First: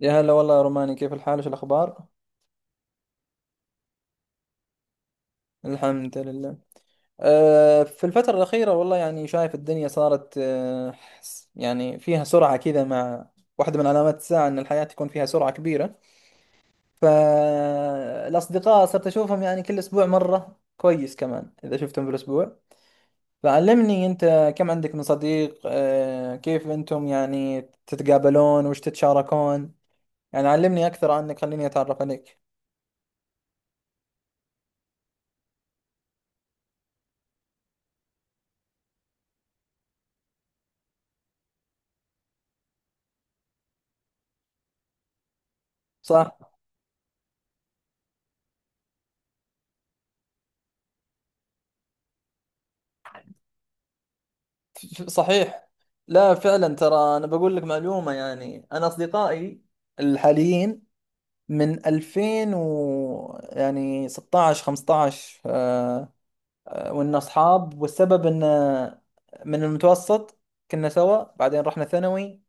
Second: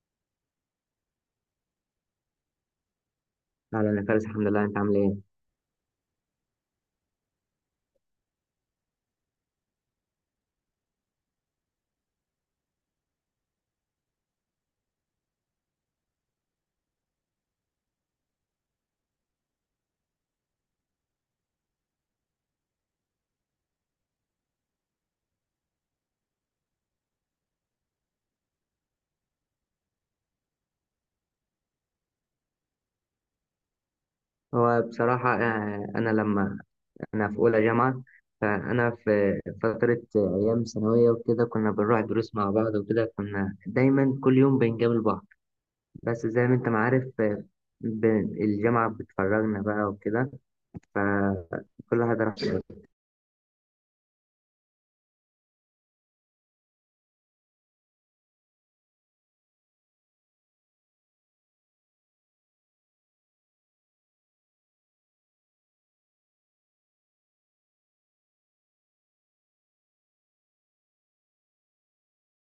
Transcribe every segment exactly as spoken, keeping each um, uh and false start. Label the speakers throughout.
Speaker 1: يا هلا والله يا روماني، كيف الحال؟ وش الأخبار؟
Speaker 2: أهلا يا فارس، الحمد لله. أنت عامل إيه؟
Speaker 1: الحمد لله. أه في الفترة الأخيرة والله يعني شايف الدنيا صارت أه س- يعني فيها سرعة كذا، مع واحدة من علامات الساعة أن الحياة تكون فيها سرعة كبيرة. فالأصدقاء صرت أشوفهم يعني كل أسبوع مرة، كويس كمان إذا شفتهم بالأسبوع. فعلمني أنت، كم عندك من صديق؟ أه كيف أنتم يعني تتقابلون؟ وش تتشاركون؟ يعني علمني أكثر عنك، خليني أتعرف عليك.
Speaker 2: هو بصراحة آه، أنا لما أنا في أولى جامعة، فأنا في فترة آه، أيام ثانوية وكده كنا بنروح دروس مع بعض وكده، كنا دايما كل يوم بنقابل بعض. بس زي
Speaker 1: صح.
Speaker 2: ما أنت ما عارف آه، ب- الجامعة بتفرجنا بقى وكده، فكل واحد راح.
Speaker 1: صحيح. لا فعلا، ترى انا بقول لك معلومه، يعني انا اصدقائي الحاليين من ألفين و و يعني ستاشر خمستاشر آه، آه، وإن اصحاب، والسبب ان آه، من المتوسط كنا سوا، بعدين رحنا ثانوي.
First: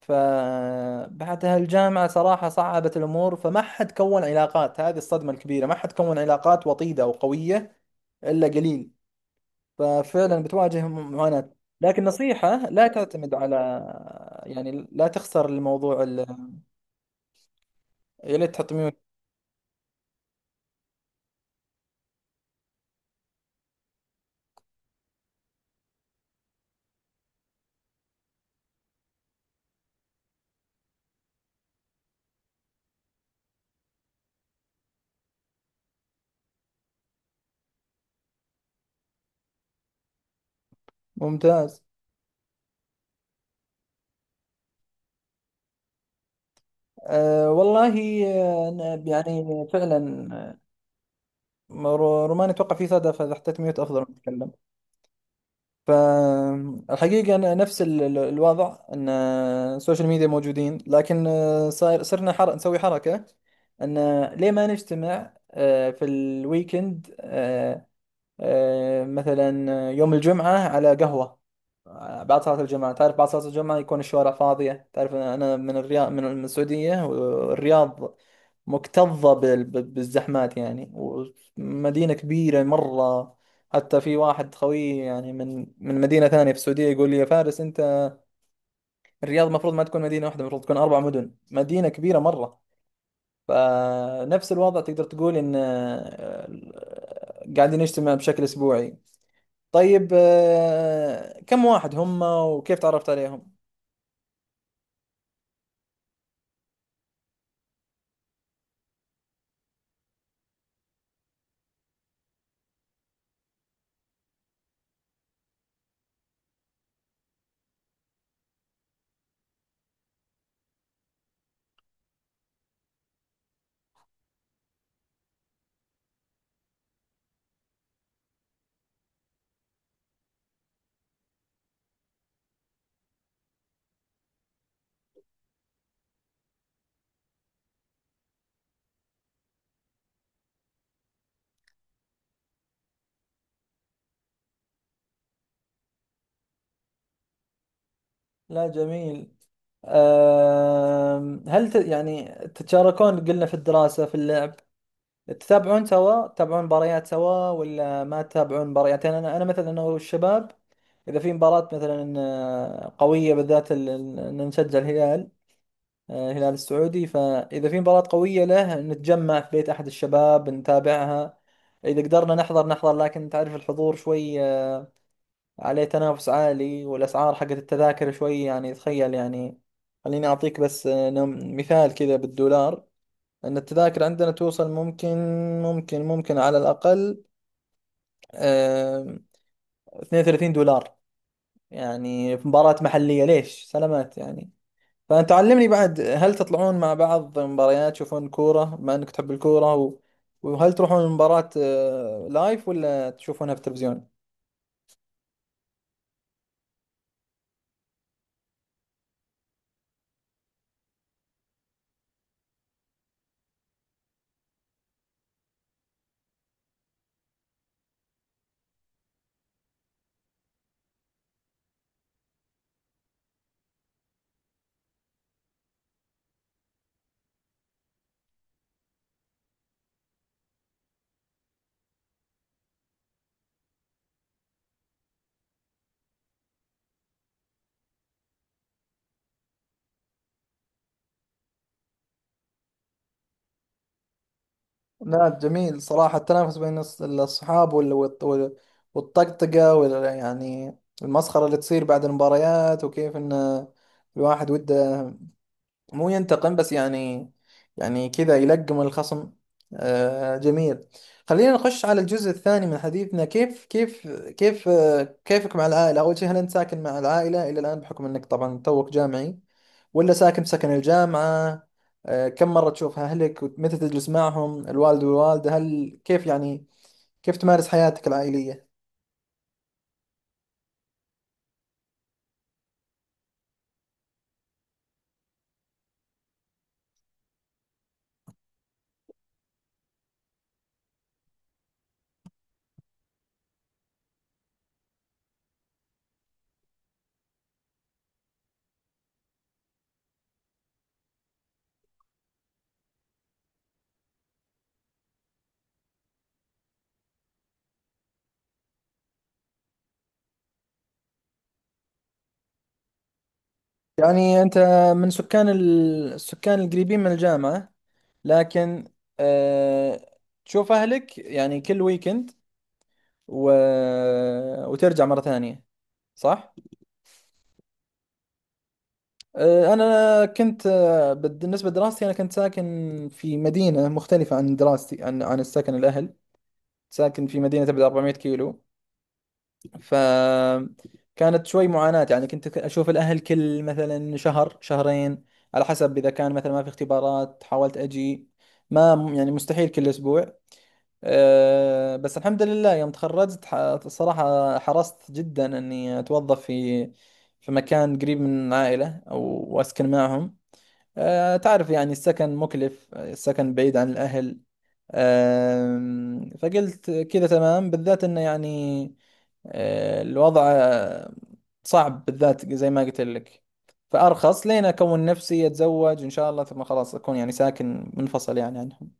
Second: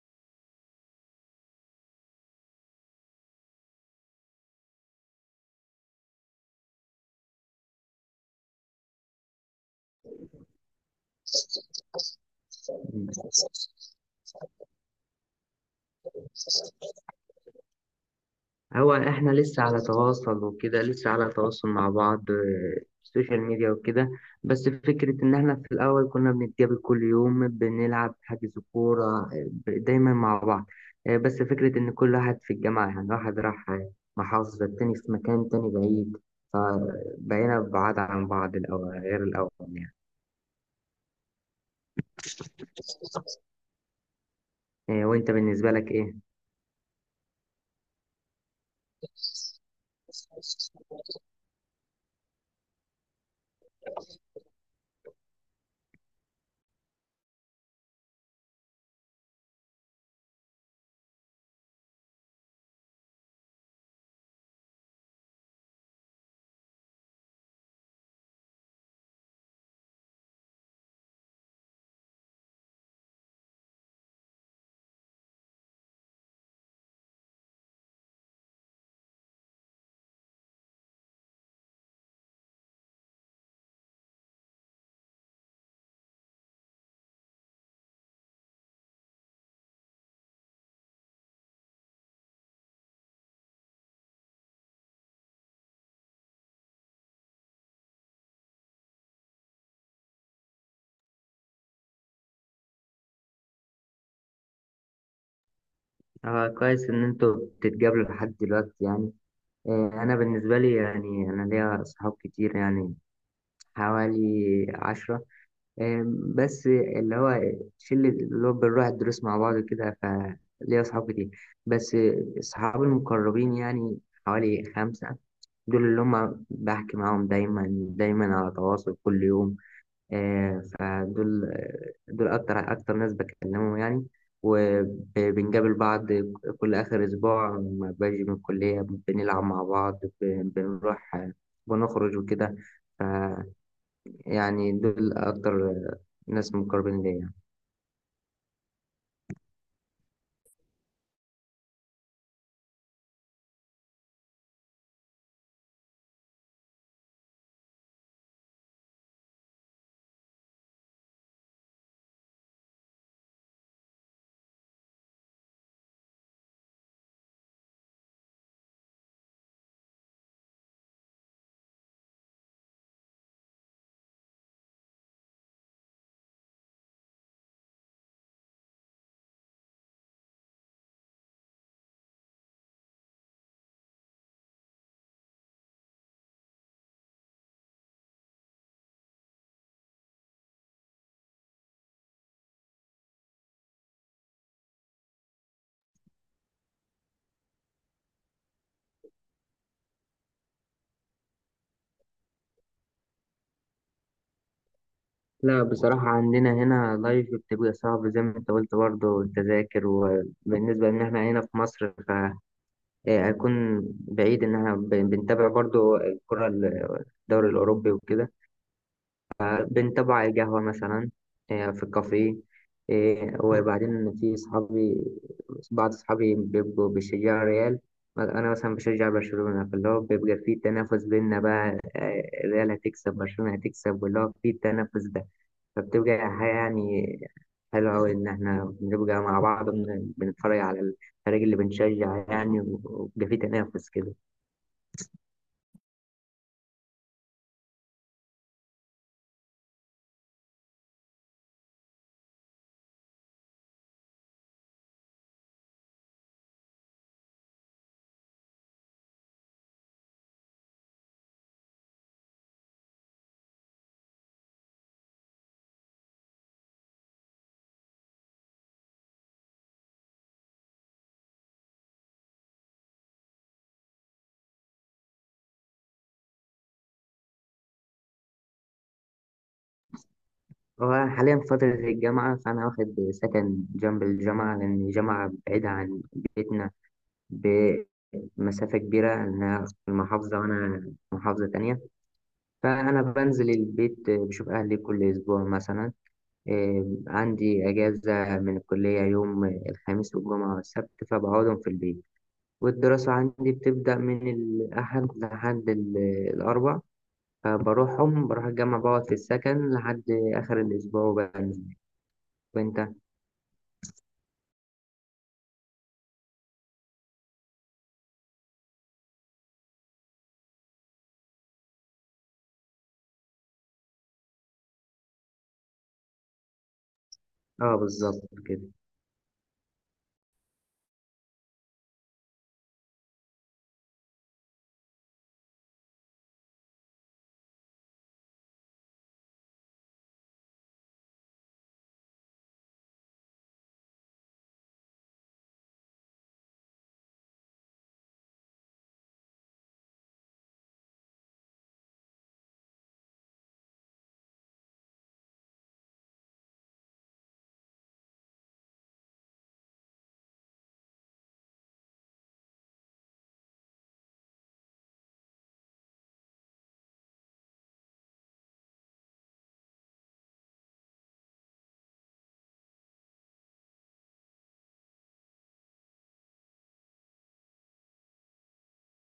Speaker 1: فبعدها الجامعه صراحه صعبت الامور، فما حد كون علاقات. هذه الصدمه الكبيره، ما حد كون علاقات وطيده وقويه الا قليل. ففعلا بتواجههم معاناة. لكن نصيحة، لا تعتمد على يعني لا تخسر الموضوع ال- يا ليت تحط
Speaker 2: هو
Speaker 1: ميوت.
Speaker 2: احنا لسه على تواصل وكده، لسه على تواصل مع بعض آه، السوشيال ميديا وكده. بس فكرة ان احنا في الاول كنا بنتقابل كل يوم، بنلعب حجز كورة آه، ب- دايما مع بعض. آه، بس فكرة ان كل واحد في الجامعة، يعني واحد راح آه، محافظة، التاني في مكان تاني بعيد، فبقينا بعاد عن بعض. الأول غير الأول يعني.
Speaker 1: ممتاز.
Speaker 2: آه، وانت بالنسبة لك ايه؟
Speaker 1: أه والله. آه، أنا يعني فعلا آه، رو- روماني، اتوقع في صدى، فاذا حطيت ميوت افضل ما اتكلم. فالحقيقة أنا نفس ال- ال- الوضع، ان آه، السوشيال ميديا موجودين، لكن آه، صاير صرنا حر... نسوي حركة ان آه، ليه ما نجتمع آه، في الويكند، آه، مثلا آه، يوم الجمعة على قهوة، آه، بعد صلاة الجمعة. تعرف بعد صلاة الجمعة يكون الشوارع فاضية. تعرف أنا أنا من الرياض، من السعودية. والرياض مكتظة بال- ب- بالزحمات يعني، ومدينة كبيرة مرة. حتى في واحد خوي يعني من من مدينة ثانية في السعودية يقول لي: يا فارس، أنت الرياض المفروض ما تكون مدينة واحدة، المفروض تكون أربع مدن، مدينة كبيرة مرة. فنفس الوضع، تقدر تقول إن آه، قاعدين نجتمع بشكل أسبوعي. طيب، آه، كم واحد هم؟ وكيف تعرفت عليهم؟
Speaker 2: اه، كويس ان انتوا بتتقابلوا لحد دلوقتي يعني. إيه، أنا بالنسبة لي يعني أنا ليا صحاب كتير يعني، حوالي عشرة. إيه، بس اللي هو شلة اللي هو بنروح الدروس مع بعض كده، فليا صحاب كتير. بس صحابي المقربين يعني حوالي خمسة. دول اللي هم بحكي معاهم دايما، دايما على تواصل كل يوم. آه، فدول آه، دول أكتر أكتر ناس بكلمهم يعني، وبنقابل بعض كل آخر أسبوع لما باجي من الكلية. بنلعب مع بعض، ب- بنروح آه، بنخرج وكده. ف- يعني دول أكتر آه، ناس مقربين ليا يعني.
Speaker 1: لا جميل. آه، هل ت... يعني تتشاركون؟ قلنا في الدراسة، في اللعب، تتابعون سوا؟ تتابعون مباريات سوا ولا ما تتابعون مباريات؟ يعني أنا أنا مثلا، أنا والشباب إذا في مباراة مثلا آه، قوية، بالذات ال- ال- إن نشجع الهلال، آه، الهلال السعودي. فإذا في مباراة قوية له نتجمع في بيت أحد الشباب نتابعها. إذا قدرنا نحضر نحضر، لكن تعرف الحضور شوي عليه تنافس عالي، والأسعار حقت التذاكر شوي يعني، تخيل يعني. خليني أعطيك بس آه، نم- مثال كذا بالدولار، أن التذاكر عندنا توصل، ممكن ممكن ممكن على الأقل، آه، اثنين وثلاثين دولار يعني في مباراة محلية، ليش؟ سلامات يعني. فأنت علمني بعد، هل تطلعون مع بعض مباريات؟ تشوفون كورة بما أنك تحب الكورة؟ و... وهل تروحون مباراة لايف ولا تشوفونها في التلفزيون؟
Speaker 2: لا بصراحة عندنا هنا لايف بتبقى صعب، زي ما أنت قلت برضه التذاكر. وبالنسبة إن إحنا هنا في مصر، فهيكون بعيد. إن إحنا بن- بنتابع برضه الكرة، ال- الدوري الأوروبي وكده، بنتابعه على القهوة مثلا، آه، في الكافيه. آه، وبعدين في صحابي، بعض صحابي بيبقوا بيشجعوا ريال، أنا مثلا بشجع برشلونة، فاللي هو بيبقى في تنافس بينا بقى. آه، ريال هتكسب، برشلونة هتكسب، واللي هو في التنافس ده. فبتبقى حاجة يعني حلوة أوي إن إحنا بنبقى مع بعض، بن- بنتفرج على الفريق اللي بنشجع يعني، وبيبقى في تنافس كده.
Speaker 1: لا جميل صراحة، التنافس بين الص- الأصحاب وال- والط- والطقطقة وال- يعني المسخرة اللي تصير بعد المباريات، وكيف إن الواحد وده، مو ينتقم بس يعني، يعني كذا يلقم الخصم. آه جميل. خلينا نخش على الجزء الثاني من حديثنا. كيف كيف كيف آه كيفك مع العائلة؟ أول شيء، هل أنت ساكن مع العائلة إلى الآن، بحكم أنك طبعا توك جامعي، ولا ساكن بسكن الجامعة؟ آه، كم مرة تشوف أهلك؟ ومتى تجلس معهم، الوالد والوالدة؟ هل كيف يعني كيف تمارس حياتك العائلية؟
Speaker 2: هو أنا حاليا في فترة الجامعة، فأنا واخد سكن جنب الجامعة، لأن الجامعة بعيدة عن بيتنا بمسافة كبيرة. أنا في المحافظة وأنا في محافظة تانية، فأنا بنزل البيت بشوف أهلي كل أسبوع. مثلا إيه، عندي أجازة من الكلية يوم الخميس والجمعة والسبت، فبقعدهم في البيت. والدراسة عندي بتبدأ من الأحد لحد ال- الأربع، فبروحهم بروح الجامعة، بقعد في السكن لحد آخر الأسبوع وبنزل. وانت؟
Speaker 1: يعني أنت من سكان ال- السكان القريبين من الجامعة، لكن أه تشوف أهلك يعني كل ويكند، و... وترجع مرة ثانية، صح؟
Speaker 2: اه، بالظبط كده.
Speaker 1: أه، أنا كنت آه، بد- بالنسبة لدراستي، أنا كنت ساكن في مدينة مختلفة عن دراستي، عن عن السكن الأهل. ساكن في مدينة تبعد أربعمية كيلو، فكانت شوي معاناة يعني. كنت ك- أشوف الأهل كل مثلا شهر شهرين، على حسب إذا كان مثلا ما في اختبارات حاولت أجي. ما يعني مستحيل كل أسبوع. أه، بس الحمد لله، يوم تخرجت ح- صراحة حرصت جدا أني أتوظف في في مكان قريب من العائلة، أو وأسكن معهم. أه، تعرف يعني السكن مكلف، السكن بعيد عن الأهل. أم، فقلت كذا تمام، بالذات انه يعني أه، الوضع أه، صعب، بالذات زي ما قلت لك. فارخص لين اكون نفسي اتزوج ان شاء الله، ثم خلاص اكون يعني ساكن منفصل يعني عنهم.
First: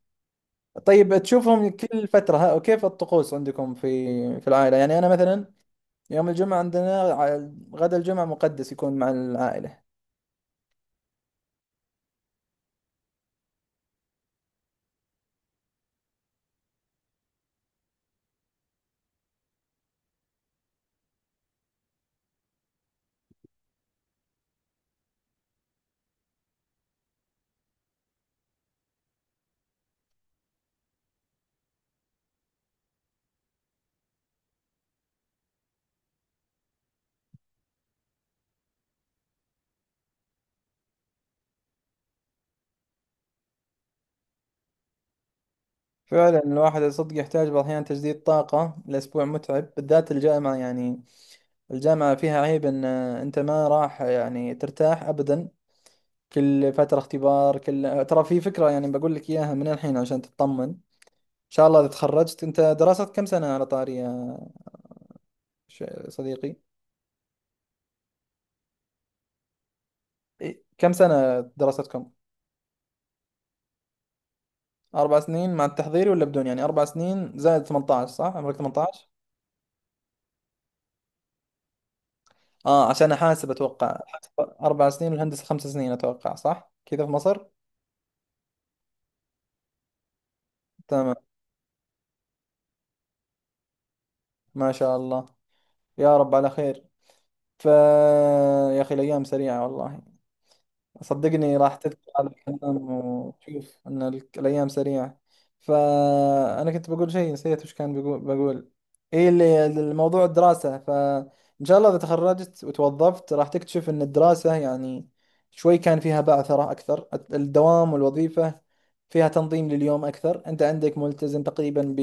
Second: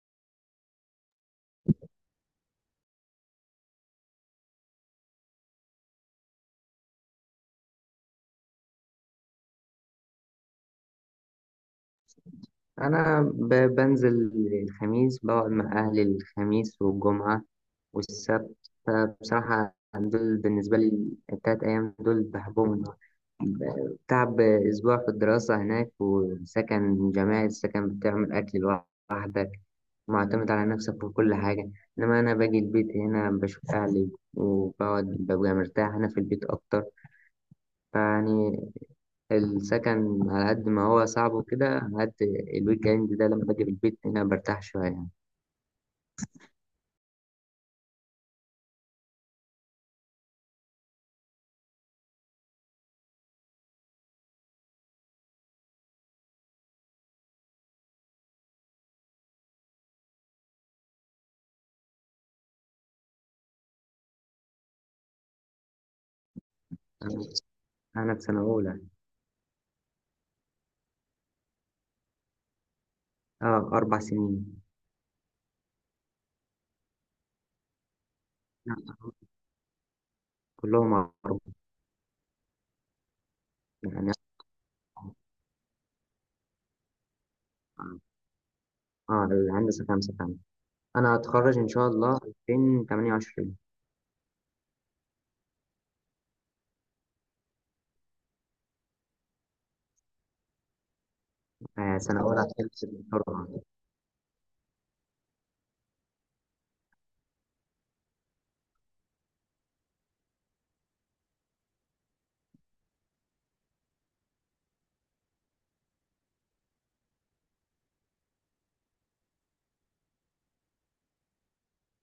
Speaker 1: طيب تشوفهم كل فترة، ها، وكيف الطقوس عندكم في في العائلة؟ يعني انا مثلا يوم الجمعة عندنا ع- غدا الجمعة مقدس يكون مع العائلة.
Speaker 2: انا ب- بنزل الخميس، بقعد مع اهلي الخميس والجمعه والسبت. فبصراحه دول بالنسبه لي، التلات ايام دول بحبهم. ب- تعب اسبوع في الدراسه هناك وسكن جماعي، السكن بتعمل اكل لوحدك، معتمد على نفسك في كل حاجه. انما انا باجي البيت هنا، بشوف اهلي وبقعد، ببقى مرتاح هنا في البيت اكتر. فيعني السكن على قد ما هو صعب وكده، على قد الويك اند ده لما باجي من البيت هنا برتاح شوية يعني.
Speaker 1: فعلا، الواحد صدق يحتاج بعض الأحيان تجديد طاقة. الأسبوع متعب بالذات الجامعة يعني، الجامعة فيها عيب ان انت ما راح يعني ترتاح ابدا، كل فترة اختبار. كل ترى في فكرة يعني بقول لك اياها من الحين عشان تطمن. ان شاء الله اذا تخرجت، انت دراستك كم سنة على طاري يا ش- صديقي؟
Speaker 2: أنا أنا في سنة أولى.
Speaker 1: إيه، كم سنة دراستكم؟
Speaker 2: أه، أربع سنين.
Speaker 1: اربع سنين مع التحضيري ولا بدون؟ يعني اربع سنين زائد ثمنتاشر، صح عمرك
Speaker 2: لا،
Speaker 1: ثمنتاشر؟
Speaker 2: كلهم أربع.
Speaker 1: اه عشان احاسب اتوقع.
Speaker 2: يعني
Speaker 1: اربع سنين، والهندسة خمس سنين اتوقع، صح كذا في مصر؟
Speaker 2: أه، الهندسة خمسة كمان. أنا
Speaker 1: تمام.
Speaker 2: هتخرج إن شاء الله ألفين وتمانية وعشرين.
Speaker 1: ما شاء الله، يا رب على خير. ف يا اخي الايام سريعة والله. صدقني راح
Speaker 2: آه،
Speaker 1: تذكر
Speaker 2: سنة
Speaker 1: هذا
Speaker 2: أولى هتخلص
Speaker 1: الكلام
Speaker 2: بسرعة.
Speaker 1: وتشوف ان ال- الايام سريعه. فانا كنت بقول شيء نسيت وش كان، بقول بقول ايه اللي الموضوع الدراسه. فان شاء الله اذا تخرجت وتوظفت راح تكتشف ان الدراسه يعني شوي كان فيها بعثره اكثر. الدوام والوظيفه فيها تنظيم لليوم اكثر، انت عندك ملتزم تقريبا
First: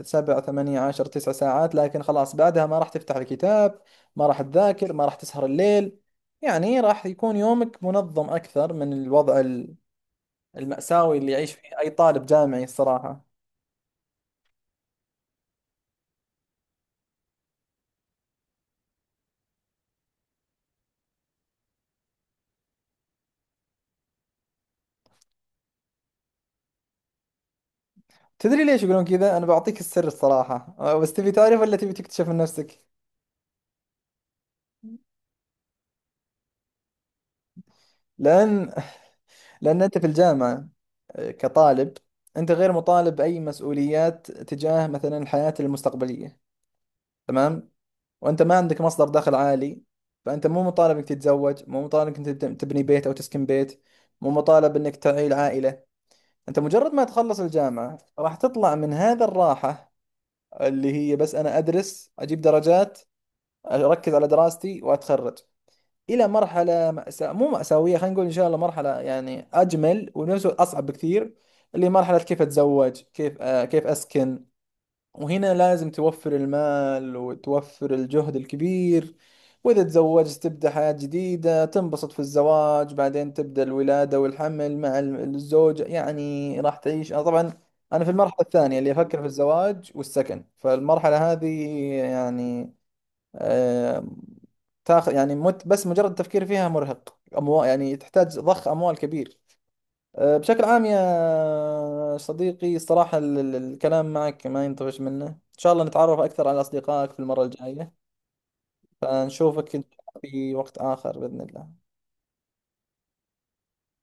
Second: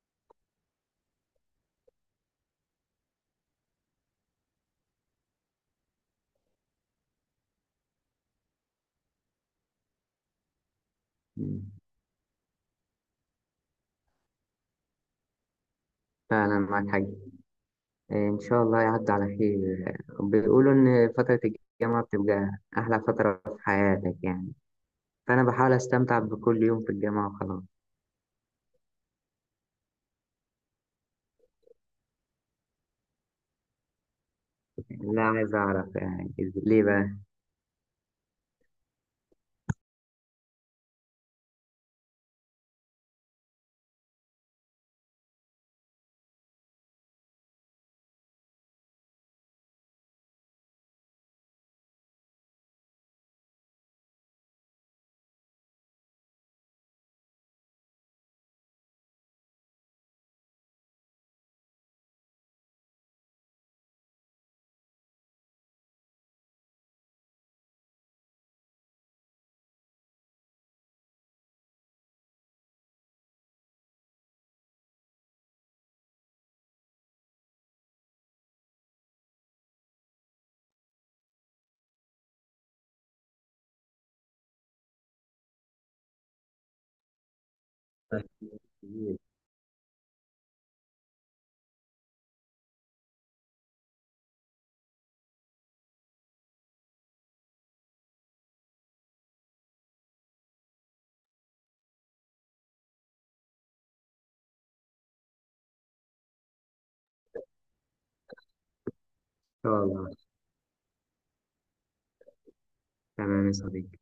Speaker 1: بسبع ثمانية عشر تسع ساعات، لكن خلاص بعدها ما راح تفتح الكتاب، ما راح تذاكر، ما راح تسهر الليل. يعني راح يكون يومك منظم أكثر من الوضع ال- المأساوي اللي يعيش
Speaker 2: مم.
Speaker 1: فيه أي طالب جامعي الصراحة.
Speaker 2: فعلا معاك حاجة. آه، إن شاء الله يعدي على خير. بيقولوا إن فترة الجامعة بتبقى أحلى فترة في حياتك يعني، فأنا بحاول أستمتع بكل يوم في الجامعة وخلاص.
Speaker 1: تدري ليش يقولون كذا؟ أنا بعطيك السر الصراحة، أه، بس تبي تعرف ولا تبي تكتشف من نفسك؟
Speaker 2: لا، عايز أعرف يعني إز- ليه بقى؟
Speaker 1: لأن لأن أنت في الجامعة أه، كطالب، أنت غير مطالب أي مسؤوليات تجاه مثلا الحياة المستقبلية، تمام؟ وأنت ما عندك مصدر دخل عالي، فأنت مو مطالب إنك تتزوج، مو مطالب إنك تب- تبني بيت أو تسكن بيت، مو مطالب إنك تعيل عائلة. انت مجرد ما تخلص الجامعة راح تطلع من هذا الراحة، اللي هي بس انا ادرس اجيب درجات اركز على دراستي واتخرج، الى مرحلة مأساة، مو مأساوية، خلينا نقول ان شاء الله مرحلة يعني اجمل وبنفس الوقت اصعب بكثير، اللي هي مرحلة كيف اتزوج، كيف آه كيف اسكن. وهنا لازم توفر المال وتوفر الجهد الكبير. وإذا تزوجت تبدأ حياة جديدة، تنبسط في الزواج، بعدين تبدأ الولادة والحمل مع ال- الزوجة. يعني راح تعيش، أنا طبعا أنا في
Speaker 2: طيب.
Speaker 1: المرحلة الثانية اللي
Speaker 2: إن
Speaker 1: أفكر في الزواج والسكن، فالمرحلة هذه يعني آه، تاخذ يعني مت بس مجرد التفكير فيها مرهق أموال يعني، تحتاج ضخ أموال كبير. أه، بشكل عام يا صديقي، الصراحة ال- ال- الكلام معك ما ينطفش منه. إن شاء الله نتعرف أكثر على أصدقائك في المرة الجاية، فنشوفك إن
Speaker 2: شاء
Speaker 1: شاء
Speaker 2: الله.
Speaker 1: الله في وقت آخر بإذن الله.
Speaker 2: تمام يا صديقي.